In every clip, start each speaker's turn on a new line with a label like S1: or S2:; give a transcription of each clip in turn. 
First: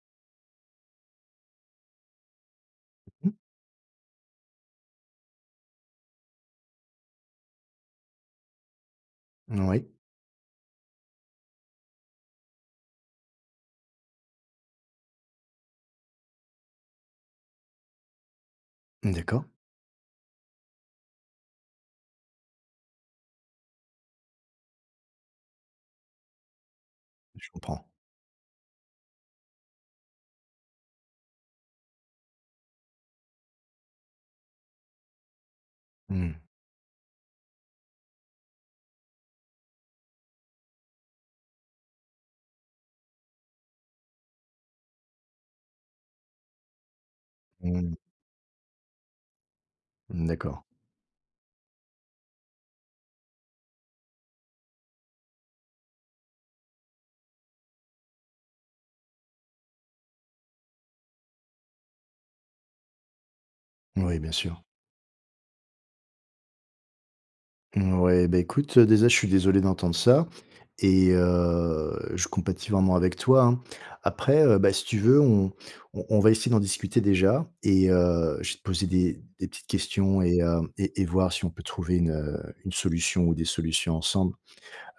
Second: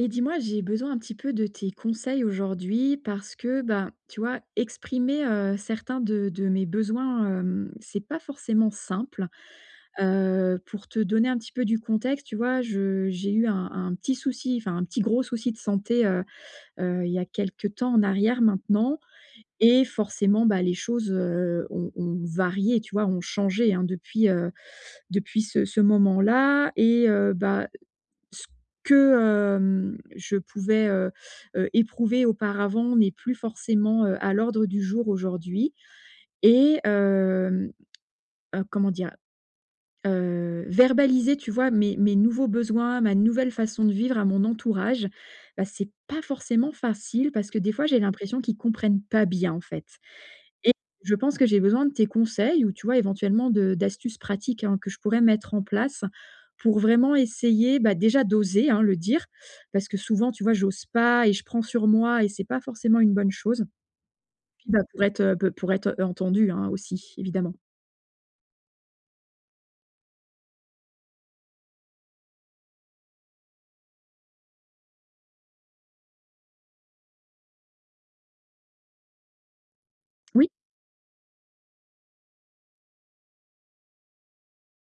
S1: Et dis-moi j'ai besoin un petit peu de tes conseils aujourd'hui,
S2: Mmh mh.
S1: parce que, bah, tu vois, exprimer, heu, certains de de mes besoins, hem, c'est pas forcément simple.
S2: N oui.
S1: Heu, pour te donner un petit peu du contexte, tu vois, je j'ai eu un un petit souci enfin, un petit gros souci de santé, heu heu, il y a quelque temps en arrière maintenant
S2: Mmh d'accord.
S1: et forcément, bah, les choses, heu, ont ont varié tu vois? Ont changé hein, depuis, heu, depuis ce ce moment-là, et heu,
S2: Heu, je
S1: bah,
S2: comprends.
S1: ce que, hem, je pouvais, heu heu, éprouver auparavant n'est plus forcément, heu, à l'ordre du jour aujourd'hui,
S2: Mmh.
S1: et hem, heu, comment dire? Heu, verbaliser tu vois? Mes mes nouveaux besoins, ma nouvelle façon de vivre à mon entourage, bah, c'est pas forcément facile parce que des fois
S2: Mmh.
S1: j'ai l'impression qu'ils comprennent pas bien, en fait,
S2: Mmh, d'accord.
S1: et je pense que j'ai besoin de tes conseils ou tu vois, éventuellement, de d'astuces pratiques hein, que je pourrais mettre en place pour vraiment essayer, bah, déjà d'oser hein, le dire, parce que souvent tu vois j'ose pas et je prends sur moi et c'est pas forcément une bonne chose,
S2: Moui, bien sûr.
S1: puis bah pour être, heu, peu pour être entendu hein, aussi évidemment.
S2: Mouais, bah, écoute, heu, déjà je suis désolé d'entendre ça, et heu, je compatis vraiment avec toi, hein. Après, heu, bah, si tu veux, on on on va essayer d'en discuter déjà et heu, je vais te poser des des petites questions et
S1: Oui.
S2: heu, et et voir si on peut trouver une, heu, une solution ou des solutions ensemble.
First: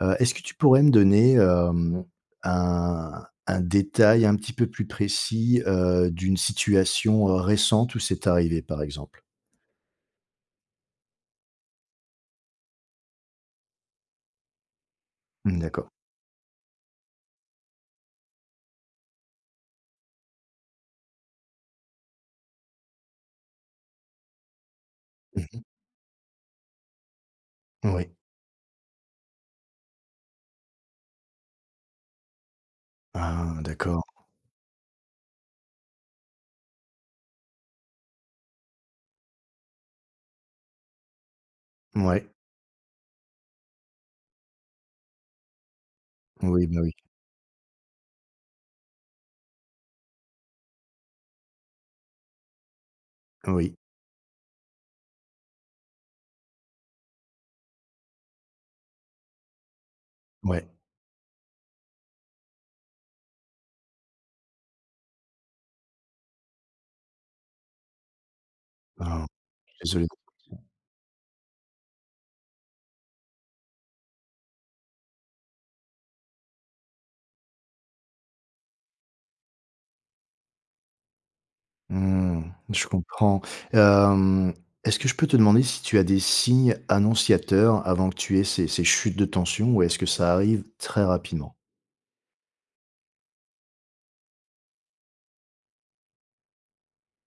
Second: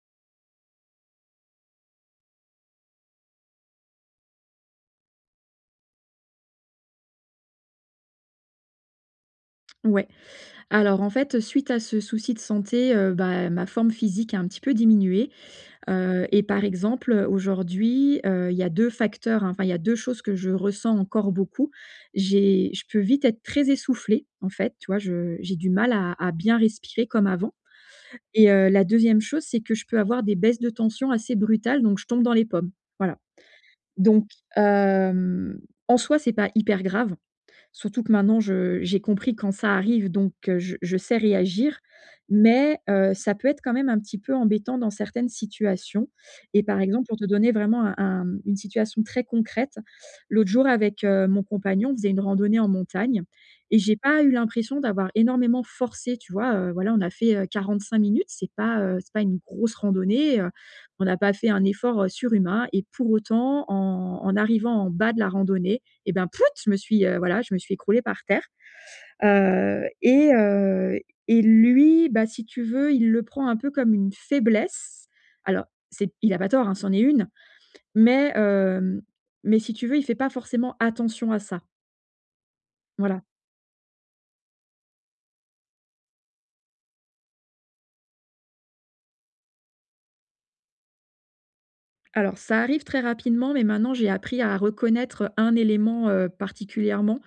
S2: Heu, est-ce que tu pourrais me donner, hem, un un détail un petit peu plus précis, heu, d'une situation, heu, récente où c'est arrivé, par exemple?
S1: Ouais, alors en fait suite à ce souci de santé, heu, bah, ma forme physique a un petit peu diminué,
S2: Mmh d'accord.
S1: heu, et par exemple, heu, aujourd'hui, heu, il y a 2 facteurs, enfin il y a 2 choses que je ressens encore beaucoup. J'ai je peux vite être très essoufflée en fait, tu vois? Je
S2: Mmh
S1: j'ai
S2: mh.
S1: du mal à à bien respirer comme avant,
S2: Oui.
S1: et heu, la 2e chose c'est que je peux avoir des baisses de tension assez brutales, donc je tombe dans les pommes, voilà,
S2: Ah d'accord.
S1: donc hem, en soi, c'est pas hyper grave, surtout que maintenant je j'ai compris quand ça arrive, donc heu, je je sais réagir,
S2: Mouais.
S1: mais heu, ça peut être quand même un petit peu embêtant dans certaines situations, et
S2: Oui,
S1: par
S2: bah oui.
S1: exemple pour te donner vraiment un un une situation très concrète, l'autre jour avec, heu, mon compagnon on faisait une randonnée en montagne
S2: Oui.
S1: et j'ai pas eu l'impression d'avoir énormément forcé, tu vois? Heu, voilà, on a fait, heu, 45 minutes, c'est pas, heu, c'est pas une grosse randonnée, heu,
S2: Ouais.
S1: on a pas fait un effort, heu, surhumain, et pour autant en en arrivant en bas de la randonnée, et bah, pfuit! Je me suis, heu, voilà, je me suis écroulée par terre.
S2: Bah,
S1: Heu,
S2: désolé
S1: et heu, et lui, bah, si tu veux, il le prend un peu comme une faiblesse. Alors c'est il a pas tort, ça en est une, mais heu, mais si tu veux, il fait pas forcément attention à ça.
S2: Mmh, je
S1: Voilà.
S2: comprends. Hem, est-ce que je peux te demander si tu as des signes annonciateurs avant que tu aies ces ces chutes de tension? Ou est-ce que ça arrive très rapidement?
S1: Alors ça arrive très rapidement, mais maintenant j'ai appris à reconnaître un élément, heu, particulièrement.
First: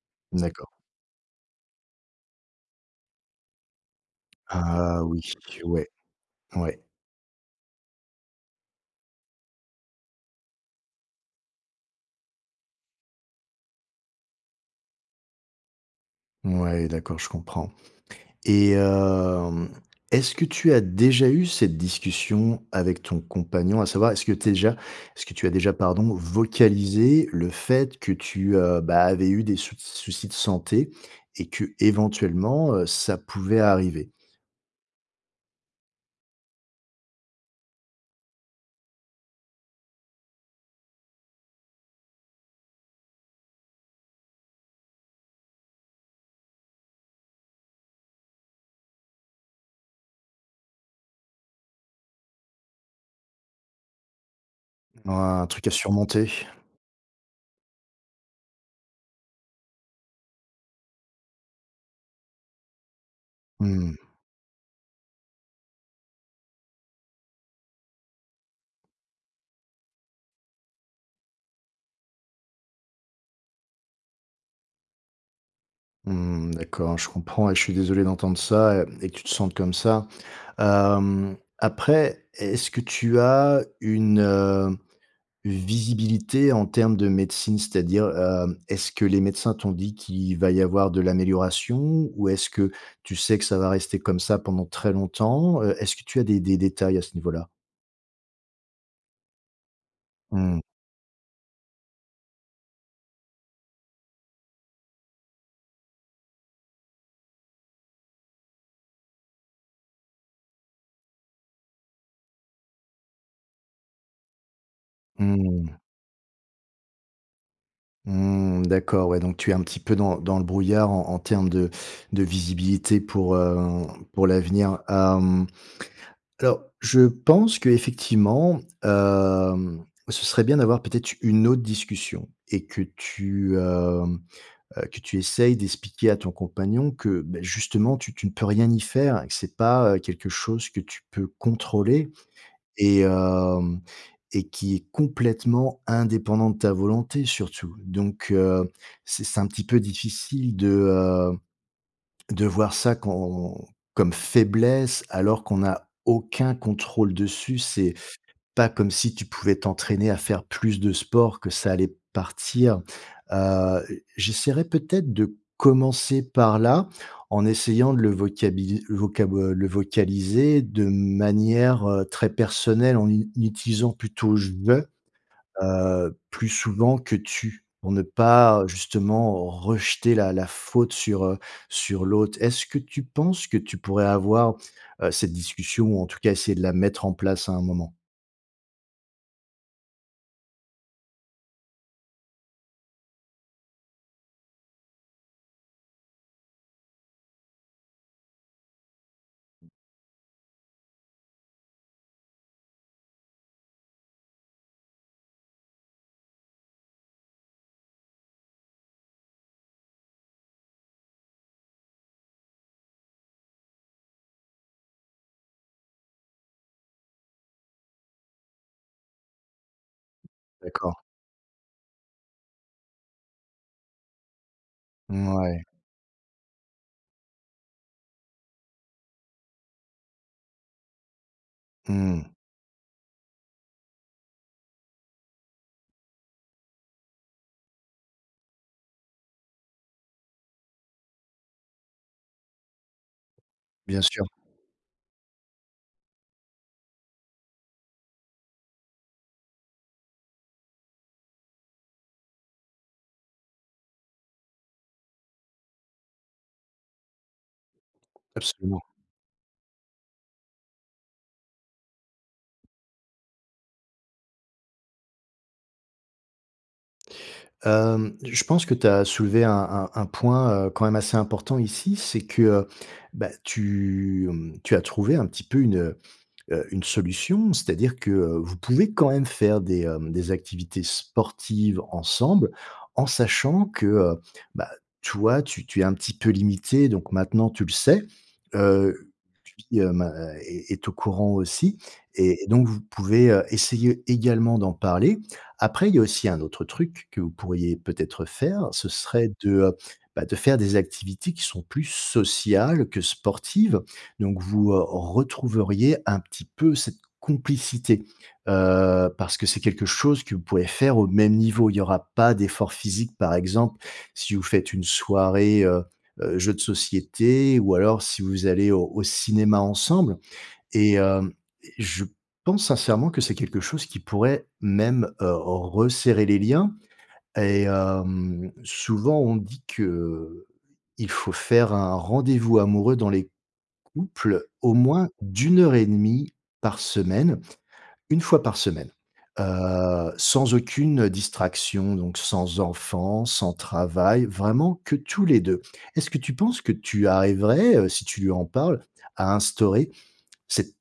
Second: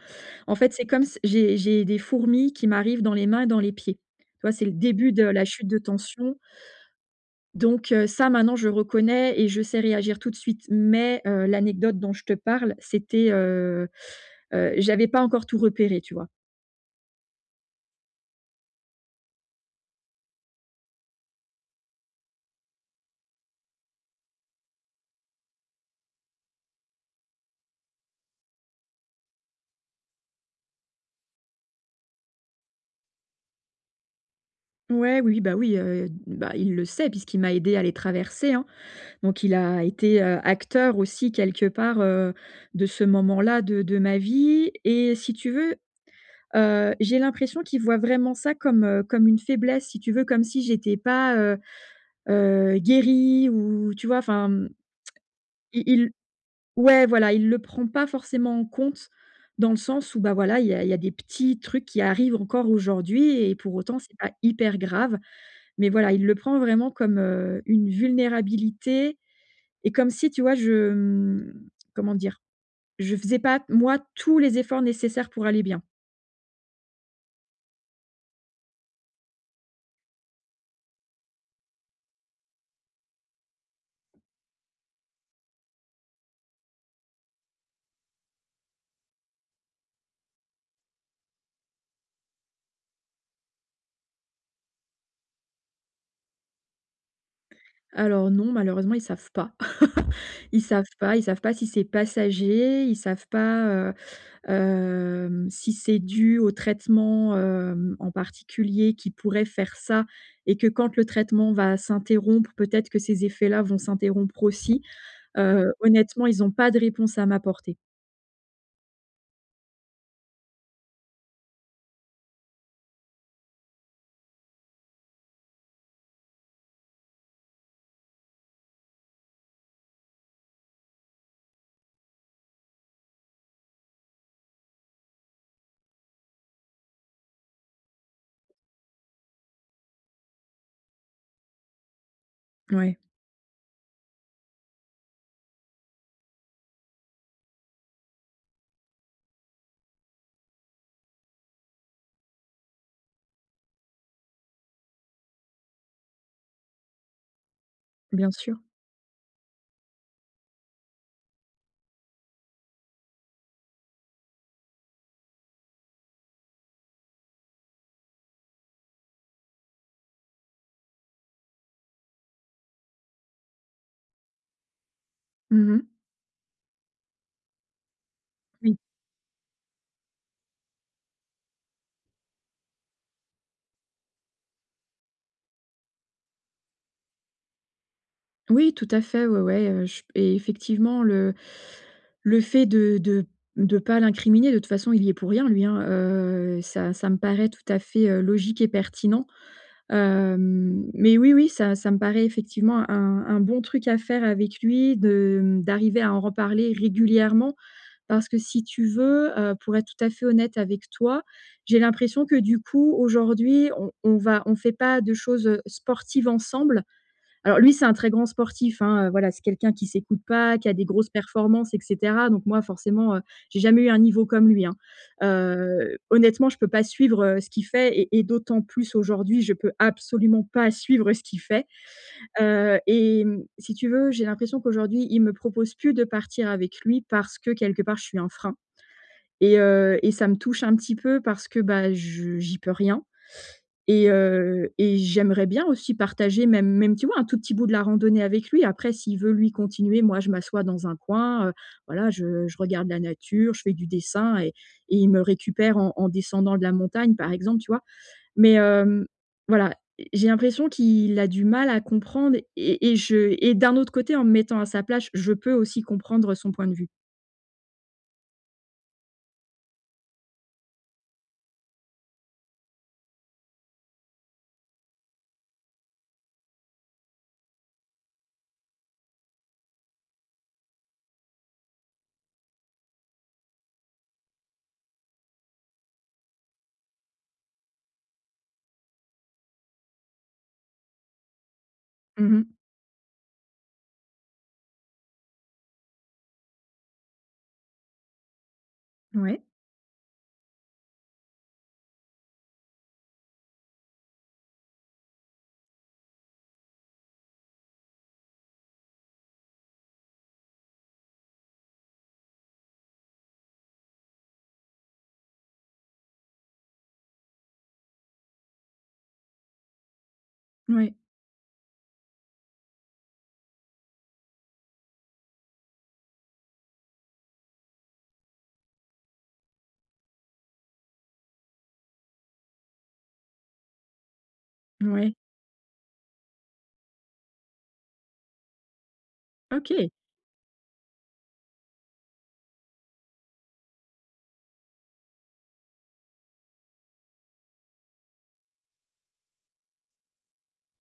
S1: En
S2: D'accord.
S1: fait, c'est comme s j'ai j'ai des fourmis qui m'arrivent dans les mains et dans les pieds, tu vois? C'est le
S2: Ah
S1: début
S2: oui,
S1: de la chute de
S2: ouais,
S1: tension.
S2: ouais.
S1: Donc heu, ça maintenant je reconnais et je sais réagir tout de suite, mais heu, l'anecdote dont je te parle, c'était, heu heu, j'avais pas encore tout repéré, tu vois?
S2: Mouais, d'accord, je comprends, et hem, est-ce que tu as déjà eu cette discussion avec ton compagnon? À savoir, est-ce que tu es déjà est-ce que tu as déjà, pardon, vocalisé le fait que tu, heu, bah, avais eu des souc soucis de santé et que éventuellement, heu, ça pouvait arriver?
S1: Ouais, oui, bah, oui, heu, d bah il le sait, puisqu'il m'a aidée à les traverser, hein. Donc il a été, heu, acteur aussi quelque part, heu, de ce moment-là, de de ma vie et si tu veux, heu, j'ai l'impression qu'il voit vraiment ça comme, heu, comme une faiblesse. Si tu veux, comme si j'étais pas, heu, heu, guérie ou, tu vois, enfin, mmh
S2: Mmh oh, un truc à
S1: il il
S2: surmonter.
S1: ouais, voilà, il le prend pas forcément en compte dans le sens où, bah, voilà, il y a il y a des petits trucs qui arrivent encore aujourd'hui et pour
S2: Mmh
S1: autant
S2: mh.
S1: c'est pas hyper grave. Mais voilà, il le prend vraiment comme, heu, une vulnérabilité et comme si, tu vois, je, mmh, comment dire? He faisais pas, moi tous les efforts nécessaires pour aller bien.
S2: Mmh, d'accord, je comprends et je suis désolé d'entendre ça, mmh et que tu te sentes comme ça, hem, après, est-ce que tu as une, heu, une visibilité en termes de médecine. C'est-à-dire, hem, est-ce que les médecins t'ont dit qu'il va y avoir de l'amélioration? Ou est-ce que tu sais que ça va rester comme ça pendant très longtemps? Heu, est-ce que tu as des des détails à ce niveau-là?
S1: Alors non, malheureusement ils savent pas, ils
S2: Mmh.
S1: savent pas ils savent pas si c'est passager, ils savent pas, heu, hem, si c'est dû au traitement, hem, en particulier, qui pourrait faire ça et que quand le traitement va s'interrompre, peut-être que ces effets-là vont s'interrompre aussi, heu,
S2: Mmh.
S1: honnêtement, ils ont pas de réponse à m'apporter.
S2: Mmh, d'accord, ouais, tu es un petit peu dans dans le brouillard, en en terme de de visibilité pour, heu, pour l'avenir, hem, alors je pense qu'effectivement, hem, ce serait bien d'avoir peut-être une autre discussion et que tu, hem, heu, que tu essaies d'expliquer à ton compagnon que, bah, justement tu tu ne peux rien y faire et que c'est pas, heu, quelque chose que tu peux contrôler
S1: Mouais.
S2: et hem et qui est complètement indépendant de ta volonté surtout. Donc heu, c'est c'est un petit peu difficile, de, heu, de voir ça, quand comme faiblesse alors qu'on a aucun contrôle dessus. C'est
S1: Bien sûr.
S2: pas comme si tu pouvais t'entraîner à faire plus de sport, que ça allait partir, heu, heu, j'essaierai peut-être de commencer par là, en essayant de le vocabili vocabo heu, le vocaliser de manière, heu, très personnelle en u utilisant plutôt «je»,
S1: Mmh mh.
S2: heu, plus souvent que «tu», pour ne pas
S1: Oui.
S2: justement, rejeter la la faute sur, heu, sur l'autre. Est-ce que tu penses que tu pourrais avoir, heu, cette discussion ou en tout cas, essayer de la mettre en place à un moment?
S1: Oui tout à fait, ouais, ouais, heu, j p effectivement le le fait de de de pas l'incriminer, de toute façon, il y est pour rien lui hein, heu, ça ça me paraît tout à fait, heu, logique et pertinent, hem, mais oui oui ça ça me paraît effectivement, un un bon truc à faire avec lui de, mmh, d'arriver à en reparler régulièrement. Parce que si tu veux, heu, pour être tout à fait honnête avec toi, j'ai l'impression que du coup aujourd'hui on on va on fait pas de choses, heu, sportives ensemble. Alors lui c'est un très grand sportif, hein, heu, voilà c'est quelqu'un qui s'écoute pas, qui a des
S2: D'accord.
S1: grosses performances et cetera, donc moi forcément, heu, j'ai jamais eu un niveau comme lui, hein,
S2: Mouais.
S1: heu, honnêtement je peux pas suivre, heu, ce qu'il fait et et d'autant plus aujourd'hui, je peux absolument pas suivre ce qu'il fait,
S2: Mmh.
S1: heu et mmh, si tu veux, j'ai l'impression qu'aujourd'hui il me propose plus de partir avec lui. Parce que quelque part, je suis un frein et heu et ça me touche un petit peu parce que, bah, je j'y peux rien
S2: Bien
S1: et
S2: sûr.
S1: heu et j'aimerais bien aussi partager même même, tu vois, un tout petit bout de la randonnée avec lui après s'il veut, lui, continuer, moi je m'assois dans un coin, heu, voilà, je je regarde la nature, je fais du dessin et et il me récupère en en descendant de la montagne, par exemple. Tu vois? Mais,
S2: Absolument.
S1: hem, voilà, e j'ai l'impression qu'il a du mal à comprendre et et je et d'un autre côté, en me mettant à sa place, je peux aussi comprendre son point de vue.
S2: Hem, je pense que tu as soulevé un un un point, heu, quand même assez important ici. C'est que, bah, tu, mmh, tu as trouvé un petit peu une, heu, une solution. C'est-à-dire que vous pouvez quand même faire des, hem, des activités sportives ensemble, en sachant que, heu, bah, toi tu tu es un petit peu limitée, donc maintenant, tu le sais, heu, lui, bah, est est au courant aussi
S1: Mmh
S2: et et
S1: mh.
S2: donc vous pouvez, heu, essayer également d'en parler. Après, il y a aussi un autre truc que vous pourriez peut-être faire. Ce serait
S1: Mouais.
S2: de, bah, de faire des activités qui sont plus sociales que sportives. Donc, vous, heu, retrouveriez un petit peu cette complicité, heu, parce que c'est quelque chose que vous pouvez faire au même niveau. Il y aura pas d'effort physique, par exemple, si vous faites une soirée, heu, heu, jeux de société ou alors si vous allez au au cinéma ensemble et
S1: Mouais.
S2: hem et je pense sincèrement que c'est quelque chose qui pourrait même, heu, resserrer les liens et hem, souvent on dit qu'il faut faire un rendez-vous amoureux, dans les couples, au moins
S1: Mouais.
S2: d'1h30 par semaine. 1 fois par semaine,
S1: OK.
S2: heu, sans aucune distraction, donc sans enfant, sans travail. Vraiment que tous les 2. Est-ce que tu penses que tu arriverais, heu, si tu lui en parles, à instaurer cette s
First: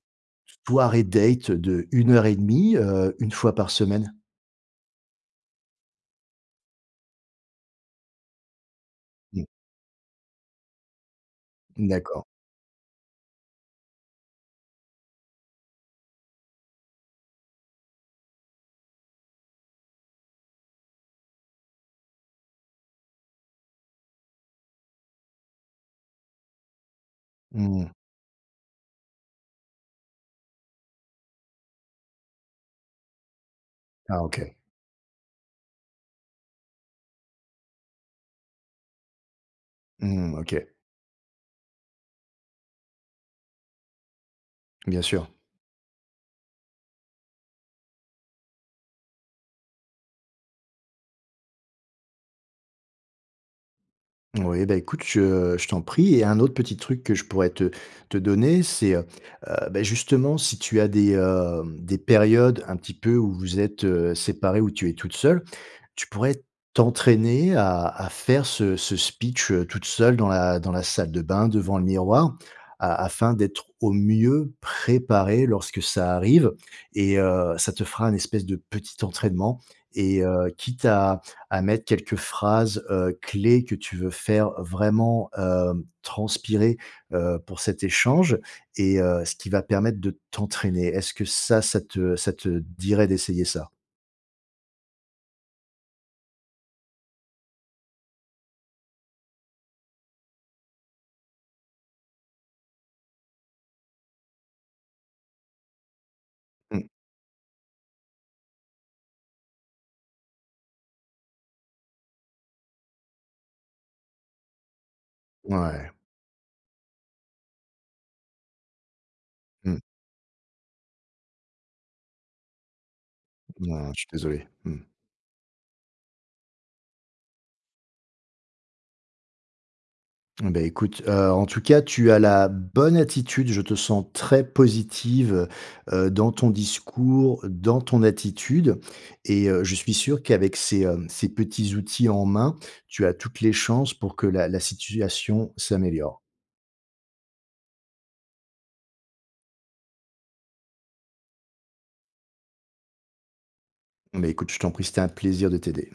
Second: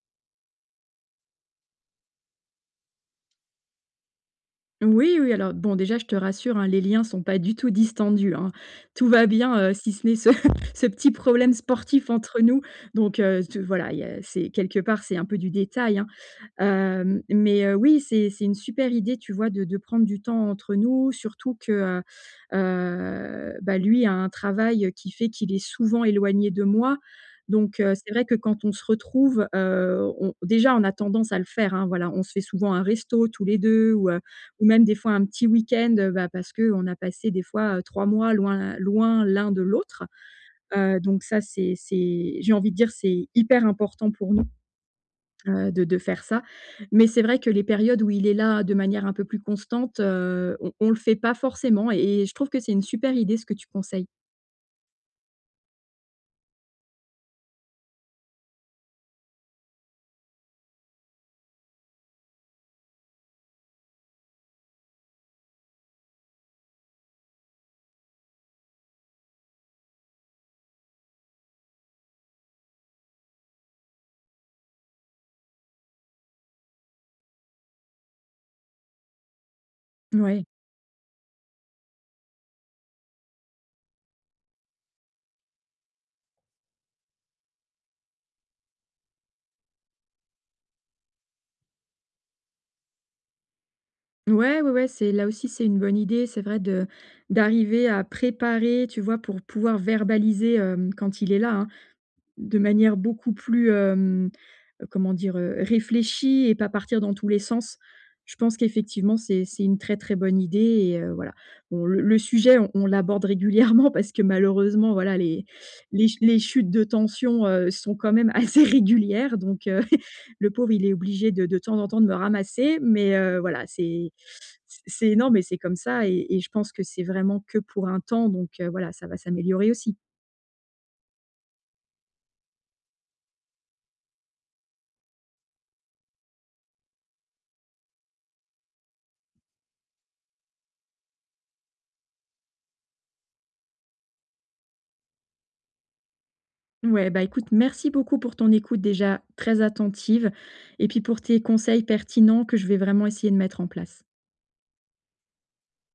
S2: soirée date de 1h30, heu, 1 fois par semaine?
S1: Oui, oui alors bon, déjà je te rassure, hein, les liens sont pas du tout distendus, hein. Tout va
S2: Mmh.
S1: bien, si ce n'est ce ce petit problème sportif
S2: D'accord.
S1: entre nous, donc heu, ce voilà, il y a c'est quelque part, c'est un peu du détail, hein. Hem, mais heu, oui, c'est c'est une super idée, tu vois? De de prendre du temps entre nous, surtout que, heu, heu, bah, lui a un travail qui fait qu'il est souvent éloigné de moi
S2: Mmh
S1: donc
S2: mh.
S1: heu, c'est vrai que quand on se retrouve, heu, on déjà, on a tendance à le faire voilà on se fait souvent un resto tous les 2 ou heu,
S2: Ah OK.
S1: ou même des fois un petit week-end, heu, parce qu'on a passé des fois 3 mois loin, loin l'un de l'autre,
S2: Mmh OK.
S1: heu, donc ça, c'est c'est j'ai envie de dire, c'est hyper important pour nous,
S2: Bien sûr.
S1: heu, de de faire ça, mais c'est vrai que les périodes où il est là de manière un peu plus constante, heu, on on le fait pas forcément et et et je trouve que c'est une super idée ce que tu conseilles.
S2: Moui, bah écoute, je je t'en prie et un autre petit truc que je pourrais te te donner, c'est, heu heu, bah, justement, si tu as des, hem, des périodes un petit peu où vous êtes, heu, séparés, où tu es toute seule. Tu pourrais t'entraîner à à faire ce ce speech, heu, toute seule dans la dans la salle de bain devant le miroir, a afin d'être au mieux préparé lorsque ça arrive et heu, ça te fera un espèce de petit entraînement et
S1: Mouais.
S2: heu, quitte à à mettre quelques phrases, heu, clés que tu veux faire vraiment, heu, transpirer, heu, pour cet échange et heu, ce qui va permettre de t'entraîner. Est-ce que ça, ça te ça te dirait d'essayer ça?
S1: Ouais, ouais, ouais, c'est là aussi, c'est une bonne idée, c'est vrai de d'arriver à préparer, tu vois? Pour pouvoir verbaliser, hem, quand il est là, de manière beaucoup plus, hem, heu, comment dire? Réfléchie et pas
S2: Mmh.
S1: partir dans tous les sens, je pense qu'effectivement c'est c'est une très, très bonne idée et heu, voilà. Bon le le sujet, on l'aborde régulièrement parce que, malheureusement, voilà, les
S2: Ouais.
S1: les les chutes de tension, heu, sont quand même assez régulières donc heu,
S2: Mmh.
S1: le pauvre, il est obligé de de temps en temps de me ramasser mais heu, voilà
S2: Non, je suis
S1: c'est
S2: désolé. Mmh.
S1: c'est énorme et c'est comme ça et je pense que c'est vraiment que pour un temps donc heu, voilà ça va s'améliorer aussi.
S2: Bah écoute, heu, en tout cas, tu as la bonne attitude. Je te sens très positive, heu, dans ton discours, dans ton attitude et heu, je suis sûr qu'avec ces, hem, ces petits outils en main, tu as toutes les chances pour que la la situation s'améliore.
S1: Mouais, bah écoute, merci beaucoup pour ton écoute déjà très attentive et puis pour tes conseils pertinents que je vais vraiment essayer de mettre en place.
S2: Beh écoute, je t'en prie, c'est un plaisir de t'aider.